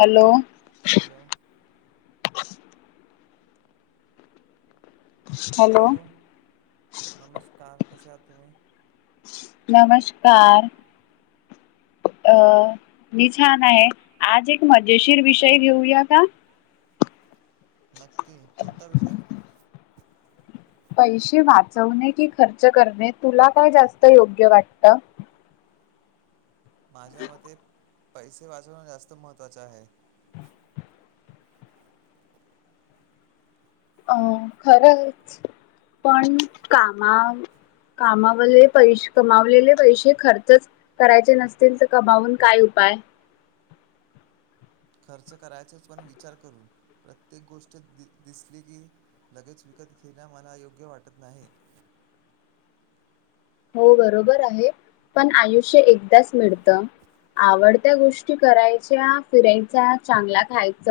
Hello hello hello नमस्कार कसे आहात तुम्ही नमस्कार. अ मी छान आहे आज एक मजेशीर विषय घेऊया का नक्की कोणता विषय पैसे वाचवणे की खर्च करणे तुला काय जास्त योग्य वाटतं. माझ्या मते पैसे वाचवण जास्त महत्त्वाच आहे अं खरंच पण कामा कामावले पै कमावलेले पैसे खर्चच करायचे नसतील तर कमावून काय उप बाय खर्च करायचाच पण विचार करून प्रत्येक गोष्ट दिसली की लगेच त खेळण्या मला योग्य वाटत नाही ह हो बरोबर आहे पण आयुष्य एकदाच मिळतं आवडत्या गोष्टी करायच्या, फिरायच्या चांगला खायच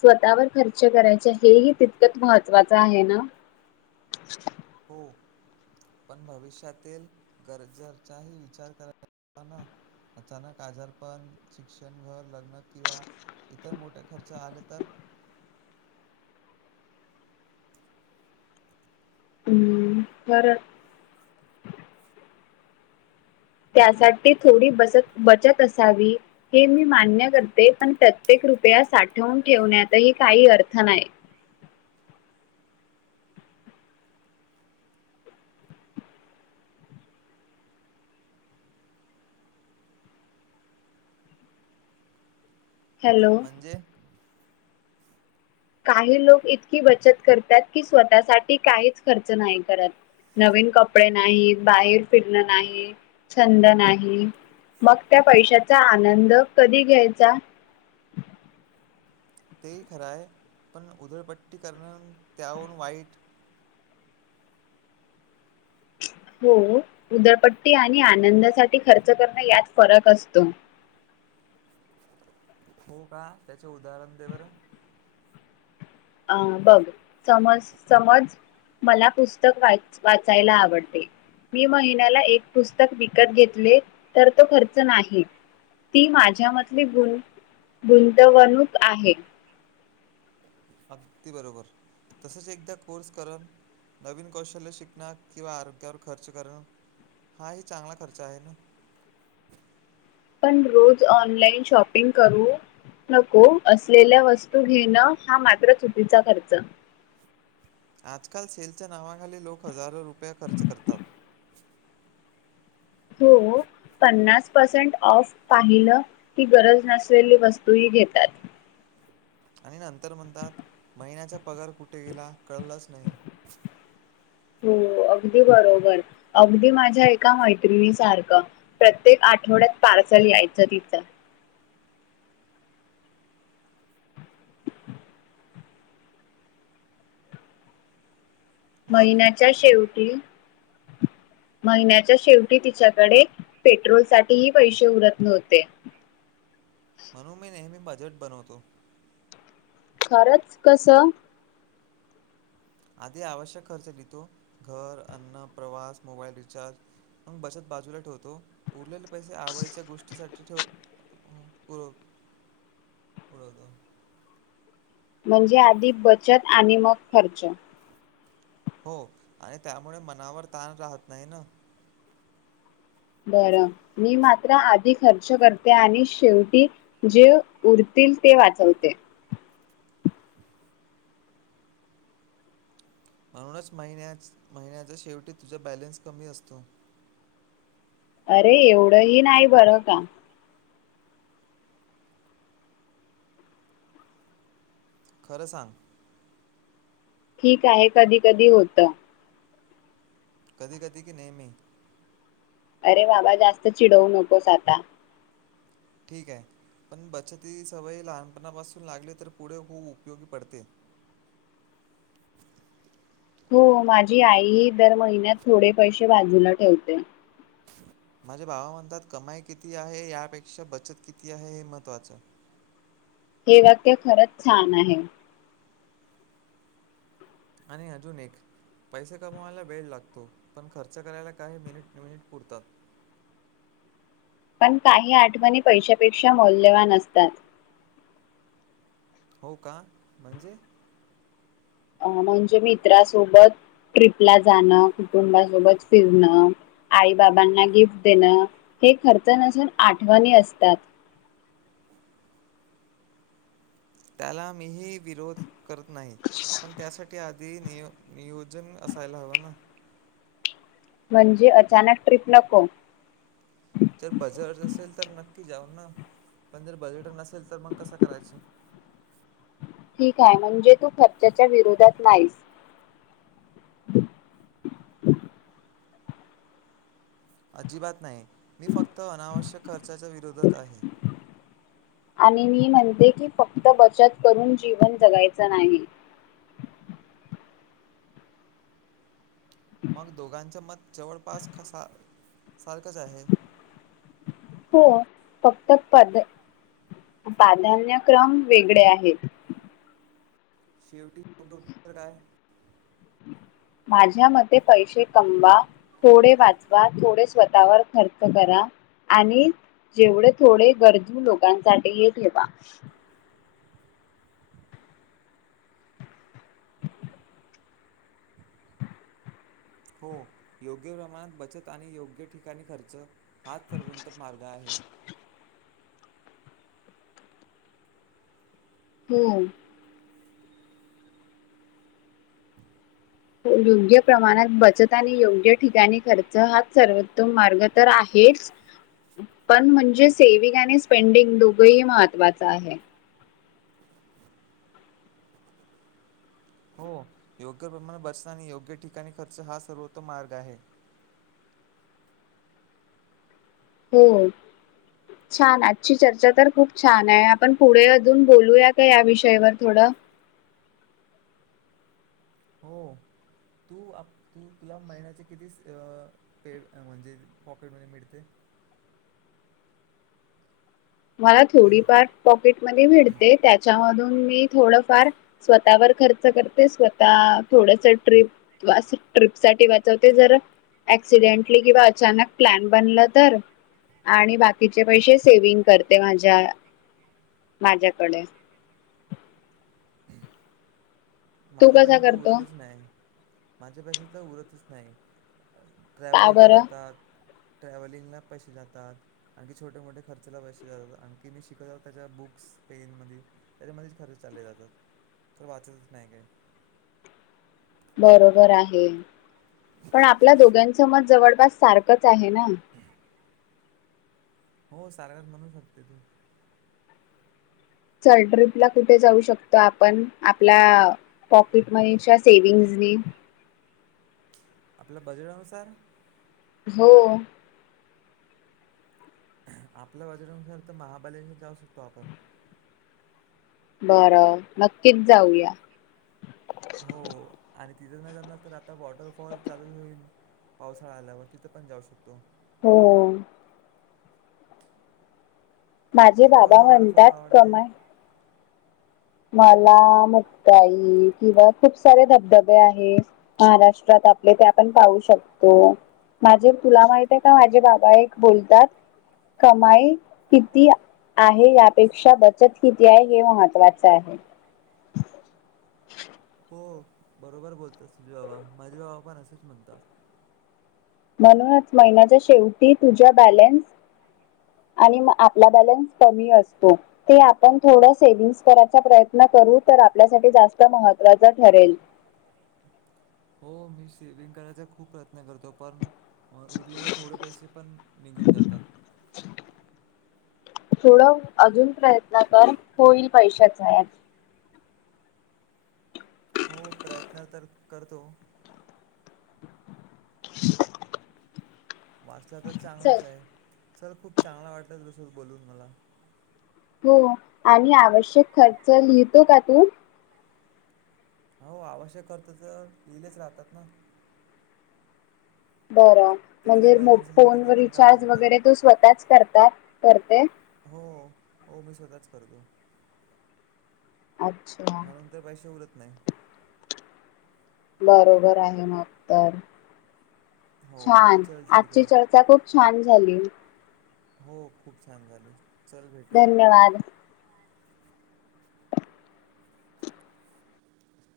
स्वतःवर खर्च करायचा हे ह तितकच महत्वाचं आहे ना - [inaudible] हो पण भविष्यातील गरजेचाही विचार कराला न - अचानक आजारपण शिक्षण घर लग्न किंवा- इतर मोठे, खर्च आले तर [inaudible] हम्म्म बरं त्यासाठी थोडी बसत बचत, असावी हे मी मान्य करते. पण प्रत्येक कृपया साठवून, ठेवण्यातही काही अर्थ नाही. हॅलो म्हणजे काही लोक इतकी बचत करतात, की स्वतःसाठी काहीच खर्च नाही करत. नवीन कपडे नाहीत बाहेर फिरण नाही छंद नाही. मग त्या पैशाचा, आनंद कधी घ्यायचा. तेही खरं आहे पण उधळपट्टी करण त्यावरून वाईट - ह हो उदळपट्टी आणि आनंदासाठी खर्च करणं यात फरक असतो. [unintelligible] हो का? त्याचे उदाहरण दे बर - अं बघ समज- समज मला पुस्तक वा वाचायला आवडते. मी महिन्याला एक पुस्तक विकत घेतले तर तो खर्च नाही. ती माझ्यामधली गुण गुंतवणूक आहे. अगदी बरोबर तसच एकदा कोर्स करण. नवीन कौशल्य शिकणं किंवा आरोग्यावर खर्च करणं. हा ह चांगला खर्च आहे ना. पण रोज ऑनलाइन शॉपिंग करू. नको असलेल्या वस्तू घेणं हा मात्र चुकीचा खर्च आजकाल सेलच्या नावाखाली लोक हजारो रुपये खर्च करतात. हो पन्नास पर्सेंट ऑफ पाहिलं ही गरज नसलेली वस्तूही घेतात. [inaudible] आणि नंतर म्हणतात महिन्याचा पगार कुठे गेला कळलच नाही. हो. अगदी बरोबर अगदी माझ्या एका मैत्रिणी सारखं प्रत्येक आ - - ठवड्यात पार्सल यायचं तिचं. मग महिन्याच्या शेवटी - - महिन्याच्या शेवटी तिच्याकडे पेट्रोलसाठीही पैसे उरत नव्हते. [inaudible] बजट बनवतो. खरंच कस? आधी आवश्यक खर्च लिहतो. घर, अन्न, प्रवास, मोबाईल रिचार्ज - - मग बचत बाजूला ठेवतो. उरलेले पैसे आवडीच्या गोष्टीसाठी ठेवतो. [unintelligible] [inaudible] म्हणजे आधी बचत आणि मग खर्च. हो आणि त्यामुळे मनावर ताण राहत नाही ना. बर मी मात्र आधी खर्च करते आणि शेवटी जे उर - - [unintelligible] वाचवते. म्हणूनच महिन्याच महिन्याच्या शेवटी तुझा बॅलेन्स कमी असतो. अरे एवढं ही नाही बरं का. खरं सांग. ठीक आहे. कधी कधी होत. कधी कधी की नेहमी? अरे बाबा जास्त चिडवू नकोस आता. ठीकाय. पण बचती ही सवय लहानपणापासून लागली तर पुढे खूप उपयोगी पडते. [inaudible] हो. माझी आईही दर महिन्यात थोडे पैसे बाजूला ठेवते. माझे भाव म्हणतात कमाई किती आहे यापेक्षा बचत किती आहे हे महत्त्वाचं. हे वाक्य खरंच छान आहे. आणि अजून एक - - पैसे कमवायला वेळ लागतो. पण खर्च करायला काही मिनिट मिनिट पुरतात. पण काही आठवणी पैशापेक्षा मौल्यवान असतात. हो का म्हणजे? अ म्हणजे मित्रासोबत ट्रिपला जाणं. कुटुंबासोबत फिरणं. आई बाबांना गिफ्ट देणं हे खर्च नसून आठवणी असतात. [inaudible] त्याला मीही विरोध करत नाही पण त्यासाठी नियो -नियोजन असायला हवं ना. म्हणजे अचानक ट्रीप नको. जर बजट असेल तर नक्की जाऊ ना. पण जर बजेट नसेल तर मग कसं करायचं? ठीकाय म्हणजे तू खर्चाच्या विरोधात नाहीस. [inaudible] अजिबात नाही. मी फक्त अनावश्यक खर्चाच्या विरोधात आहे. आणि मी म्हणते की फक्त बचत करून जीवन जगायचं नाही. [inaudible] मग दोघांचे मत जवळपास [unintelligible] सारखच आहे. हो फक्त पद प्राधान्यक्रम वेगळे आहेत. शेवटी [unintelligible] काय? [unintelligible] माझ्या मते पैशे कमवा, थोडे वाचवा, थोडे स्वतःवर खर्च करा आणि जेवढे थोडे गरजू लोकांसाठी ठेवा. हो योग्य प्रमाणात बचत आणि योग्य ठिकाणी खर्च हाच सर्वोत्तम मार्ग आहे. हो. योग्य प्रमाणात बचत आणि योग्य ठिकाणी खर्च हाच सर्वोत्तम मार्ग तर आहे. हेच पन म्हणजे सेव्हिंग आणि स्पेंडिंग दोघंही महत्त्वाच आहे. हो योग्य प्रमाणात बचत आणि योग्य ठिकाणी खर्च हा सर्वोत्तम मार्ग आहे. हो. छान आजची चर्चा तर खूप छान आहे आपण पुढे अजून बोलूया का या विषयवर थोडं [unintelligible] हो तू तुला महिन्याचे किती पे म्हणजे पॉकेट मनी मिळते [unintelligible] मला थोडीफार पॉकेट मनी भेटते त्याच्या मधून मी थोडफार स्वतःवर खर्च करते स्वतः थोडसं ट्रिप अस ट्रीप साठी वाचवते जरा अऍक्सिडेंटली किंवा अचानक प्लॅन बनलं तर आणि बाकीचे पैसे सेव्हिंग करते माझ्या माझ्याकडे. तू कसा माझ्यापाशी तर करतो उरतच नाही माझ्या पाशी तर उरतच नाही का ट्रॅव्हलीने बरं जातात ट्रॅव्हलिंगला पैसे जातात आणखी छोटे मोठे खर्चाला पैसे जातात आणखी मी शिकत आहे त्याच्या बुक्स पेन मधी त्याच्यामध्येच खर्च चालले जातात तर वाचतच नाही काय बरोबर आहे. पण आपल्या दोघांचं मत जवळपास सारखंच आहे ना? हो सारगाज म्हणू शकते तू. चल ट्रिपला कुठे जाऊ शकतो आपण आपल्या पॉकेट मनीच्या सेव्हिंग्ज नी. आपल्या बजेटानुसार हो. आपल्या बजेटनुसार तर महाबलेश्वरला जाऊ शकतो आपण. बरं नक्कीच जाऊया. हो आणि तिथं नाही जमला तर आता वॉटरफॉल चालूच होईल पावसाळा आल्यावर तिथं पण जाऊ शकतो हो. माझे तुला बाबा कोणतं वॉटरफॉल म्हणतात आवडते कमाई मला मुक्ताई किंवा खूप सारे धबधबे आहे महाराष्ट्रात आपले ते आपण पाहू शकतो. माझे तुला माहित आहे का माझे बाबा एक बोलतात कमाई किती आहे यापेक्षा बचत किती आहे हे महत्वा च आहे. हो बरोबर बोलतात तुझे बाबा माझे बाबा पण असेच म्हणतात. म्हणूनच महिन्याच्या शेवटी तुझ्या बॅलेन्स आणि मग आपला बॅलेन्स कमी असतो ते आपण थोड सेवंग कराचा प्रयत्न करू तर आपल्यासाठी जास्त महत्वाच ठरेल. हो मी शेविंग करायचा खूप प्रयत्न करतो पण उरलेले थोडे पैसे पण निघून जातात. थोडं अजून प्रयत्न कर होईल पैशाचा याज हो प्रयत्न तर करतो [unintelligible] वाचला तर चल चांगलाच आहे चल खूप चांगला वाटलाच बस बोलून मला. हो, आणि आवश्यक खर्च लिहितो का तू? हो आवश्यक करत तर लिहिलेच राहतात ना. बरं ते तर म्हणजे मो एमर्जन्सीमध्ये कधी फोनवर पण कामात रिचार्ज येतात वगैरे तो स्वतःच करतात करते? हो हो, मी स्वतःच करतोय. अच्छा. उरत नाही. बरोबर आहे मग तर. हो छान, चल ठीक आजची आहे चर्चा खूप छान झाली. हो खूप छान झाले. चल भेटूया धन्यवाद!.